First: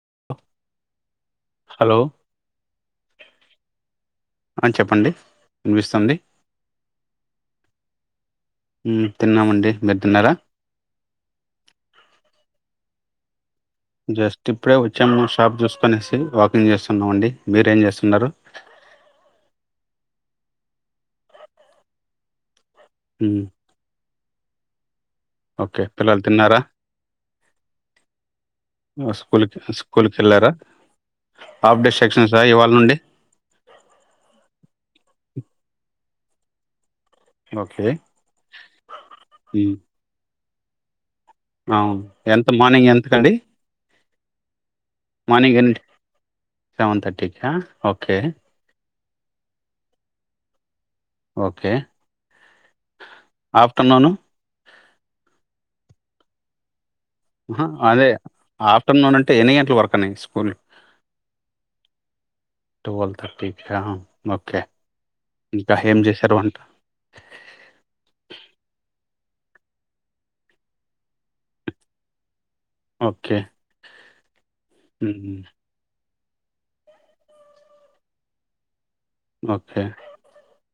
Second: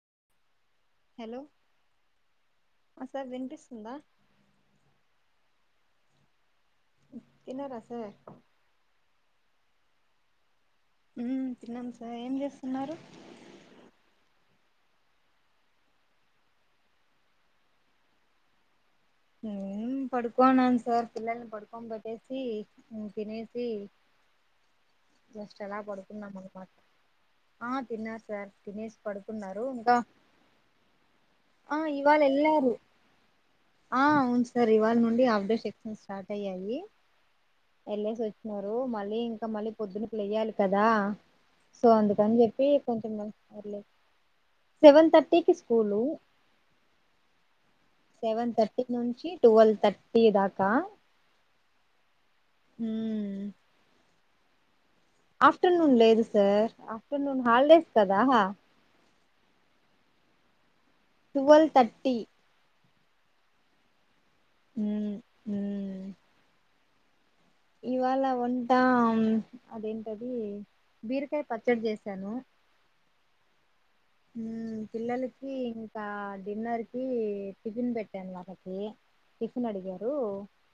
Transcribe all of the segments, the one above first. [inaudible] Hello hello ఆ sir వినిపిస్తుందా ఆ చెప్పండి వినిపిస్తుంది తిన్నారా సార్ తిన్నామండి మీరు తిన్నారా ఉమ్మ్ తిన్నాం సార్ ఏం చేస్తున్నారు జస్ట్ ఇప్పుడే వచ్చాము షాప్ చూసుకొనేసి వాకింగ్ చేస్తున్నామండి మీరేం చేస్తున్నారు హుమ్మ్ పడుకోనాను సార్ పిల్లల్ని పడుకోన్ పేట్టేసి ఉమ్మ్ మ్ తినేసి జస్ట్ ఎలా ఓకే పిల్లలు పడుకున్నాం తిన్నారా అనమాట ఆ తిన్నారు సార్ తినేసి స్కూల్ కి పడుకున్నారు ఇంకా స్కూల్కి వెళ్ళారా ఆ హాఫ్ డే ఇవాళ సెక్షన్సా ఇవాళ ఎల్లారూ నుండి ఆ అవును సార్ ఇవాళ నుండి ఆఫ్ డే సెక్షన్స్ స్టార్ట్ అయ్యాయి ఓకే ఏళ్లేసి వచ్చినారు మళ్ళీ ఇంకా మళ్ళీ మ్ పొద్దున్నకి లేయ్యాలి కదా సో అవును అందుకని ఎంత చెప్పి మార్నింగ్ కొంచెం ఎంతకండి [inaudible] సెవెన్ థర్టీకి మార్నింగ్ ఇన్నిటిక్ స్కూలు సెవెన్ థర్టీ కా సెవెన్ థర్టీ నుంచి టువేల్ థర్టీ దాకా ఓకే మ్మ్ ఆఫ్టర్నూను ఆఫ్టర్నూన్ లేదు సార్ ఆఫ్టర్నూన్ అహా హాలిడేస్ అదే కదా ఆఫ్టర్నూన్ అన్ ఎన్ని గంటల్ వరకని స్కూల్ టువేల్ థర్టీ టువేల్ థర్టీకా ఓకే మ్మ్ ఇంకా మ్మ్ ఏం చేశారు వంట ఇవాళ వంట అదేంటది బీరకాయ పచ్చడి చేసాను ఓకే హ మ్ పిల్లలకి ఇ డిన్నర్ కి టిఫిన్ పెట్టాను వాళ్ళకి టిఫిన్ ఓకే అడిగారు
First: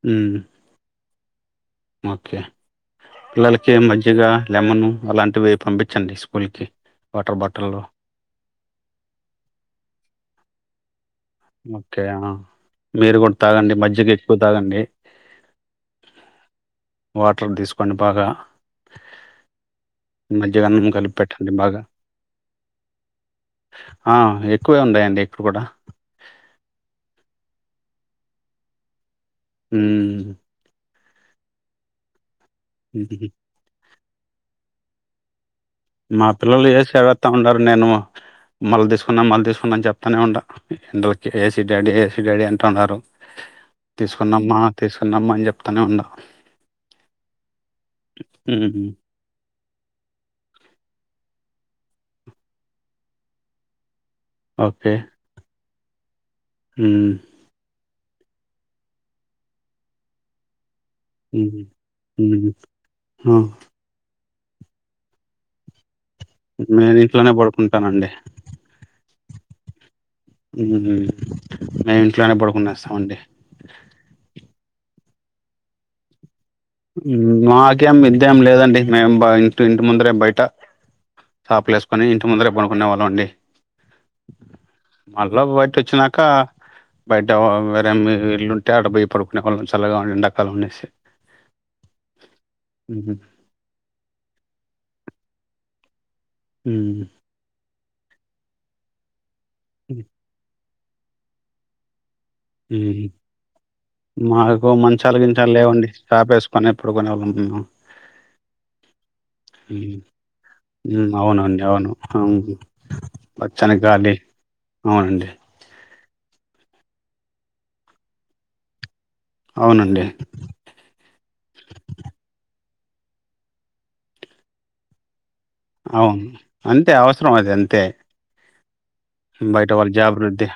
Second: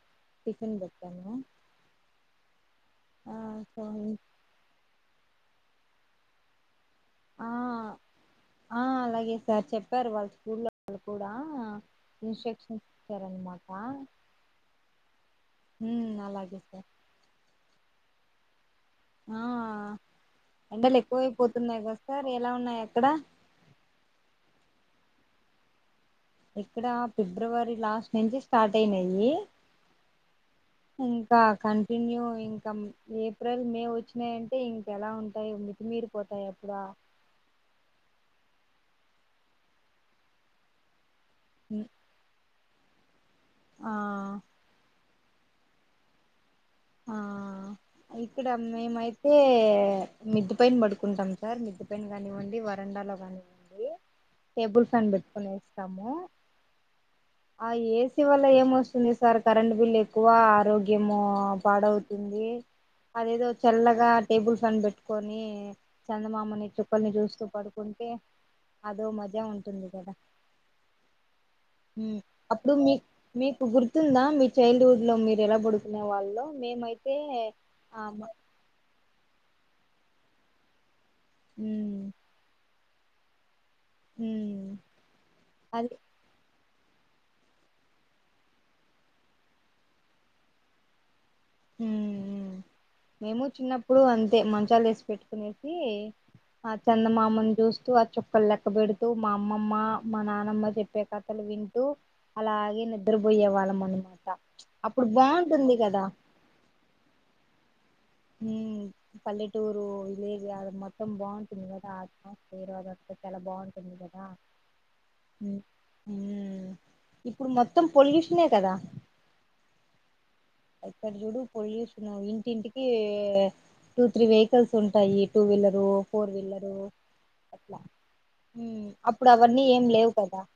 హ్మ్. టిఫిన్ బట్ [inaudible] ఓకే పిల్లలకి సో మజ్జిగా లెమన్ అలాంటివి పంపించండి స్కూల్ కి ఆ ఆ అలాగే సార్ చెప్పారు వాళ్ళు స్కూల్ లో కూడా ఓకే. ఆ! ఇన్స్ట్రక్షన్స్ మీరు గూడా ఇచ్చారనమాట తాగండి. మజ్జిగ ఎక్కువ తాగండి. హు అలాగే సార్ వాటర్ తీసుకొండి బాగా ఆ మజ్జిగాన్నం ఎండలు కలిపిపెట్టండి బాగా ఎక్కువైపోతున్నాయి కదా సార్ ఎలా ఉన్నాయి అక్కడ ఆ ఎక్కువే ఉన్నాయండి ఇప్పుడు కూడా ఇక్కడ ఫిబ్రవరి లాస్ట్ నుంచి స్టార్ట్ అయినాయి ఉ ఇంకా కంటిన్యూ ఇంకా హుహుహు. ఏప్రిల్ మే వచ్చి అంటే ఇంకెలా ఉంటాయి మా మితిమీరిపోతాయి పిల్లలు అప్పుడు ఏసేవస్తా ఉండారు నేను మళ్ళ తీసుకున్నాం మళ్ళ తీసుకున్నాం అని చెప్తానే ఉంటా ఎండల ఏసి డాడి ఏసి డాడి అన్ ంటున్నారు ఆ తీసుకున్నామ్మా తీసు కున్నమ్మ అని చెప్తానే ఉండా ఆ ఇక్కడ మేమైతే మిద్దు పైన పడుకుంటాం సార్ మిద్దు పైన కానివ్వండి వరండాలో కానివ్వండి టేబుల్ ఫ్యాన్ పెట్కునేసీ తము ఉం సీ వల్ల ఏమస్తుంది సార్ కరెట్ బిల్ ఎక్కువ ఆరోగ్య ఏమ్మో హ్మ్. అవుతుంది హ్మ్. ఆ! అదేదో చల్లగా టేబుల్ ఫ్యాన్ పెట్టుకొని చందమామని నేను చుక్కల్ని ఇంట్లోనే చూస్తూ పడుకుంటే పడుకుంటానండి అదో మ గా ఉంటుంది కదా ఊమ్ మేము ఉమ్, ఇంట్లోనే అప్పుడు మీ పడుకునేస్తామండి ఇంట్లో మీరు ఎలా పడుకునే వాల్లో మాకేం మిద్దేం లేదండి మేమ్ బ ఇటి ఇంటి ముందరే బయట ఉమ్, సప్లెసుకొని ఇంటి ముందరే బ కొన్నవాళ్ళమ్ అండి ఉమ్, మళ్ళా బయట అది వచ్చినాక బయట వేరే మి ఇల్లుంటే ఆడ పోయి పడుకునే వాళ్ళం సల్లగా ఉ ఎండాకాలం అనేసి ఊమ్ మ్ హ్మ్. మేము చిన్నప్పుడు అంతే మంచాలు వేసి పెట్టుకునే ది ఆ హ్మ్. చందమామన్ జూస్ తో ఆ చొక్కల్ లెక్కబెడుతూ మా అమ్మమ్మ మా నానమ్మ చెప్ ప్పే కథలు వింటూ అలాగే ఉహుం నిద్రపోయే వాళ్ళం అనమాట మాకు అప్పుడు మంచాలు గించాలు బాగుంటుంది లేవండి కదా చాప ఎసుకొనే పడుకునేళ్ళం మేము ఉమ్ పల్లెటూరు హ్మ్. విలేజ్ అది హ్మ్. మొత్తం అవునండి బాగుంటుంది కదా అవును అవును. అట్మస్పియర్ అదంతా చాలా పచ్చని బాగుంటుంది గాలి కదా అవునండి ఉ ఊమ్ ఇప్పుడు మొత్తం పొల్యూషనే కదా అవునండి అక్కడ జుడు పొల్యూషన్ ఇంటి ఇంటి టూ త్రీ వెహికల్స్ ఉంటాయి టూ వీలరు అవును ఫోర్ అంతే అవసరం అది అంతే ఈ అప్పుడు అవన్నీ బయట ఏం వాళ్ళ లేవు జాబ్ కదా వృద్ధి.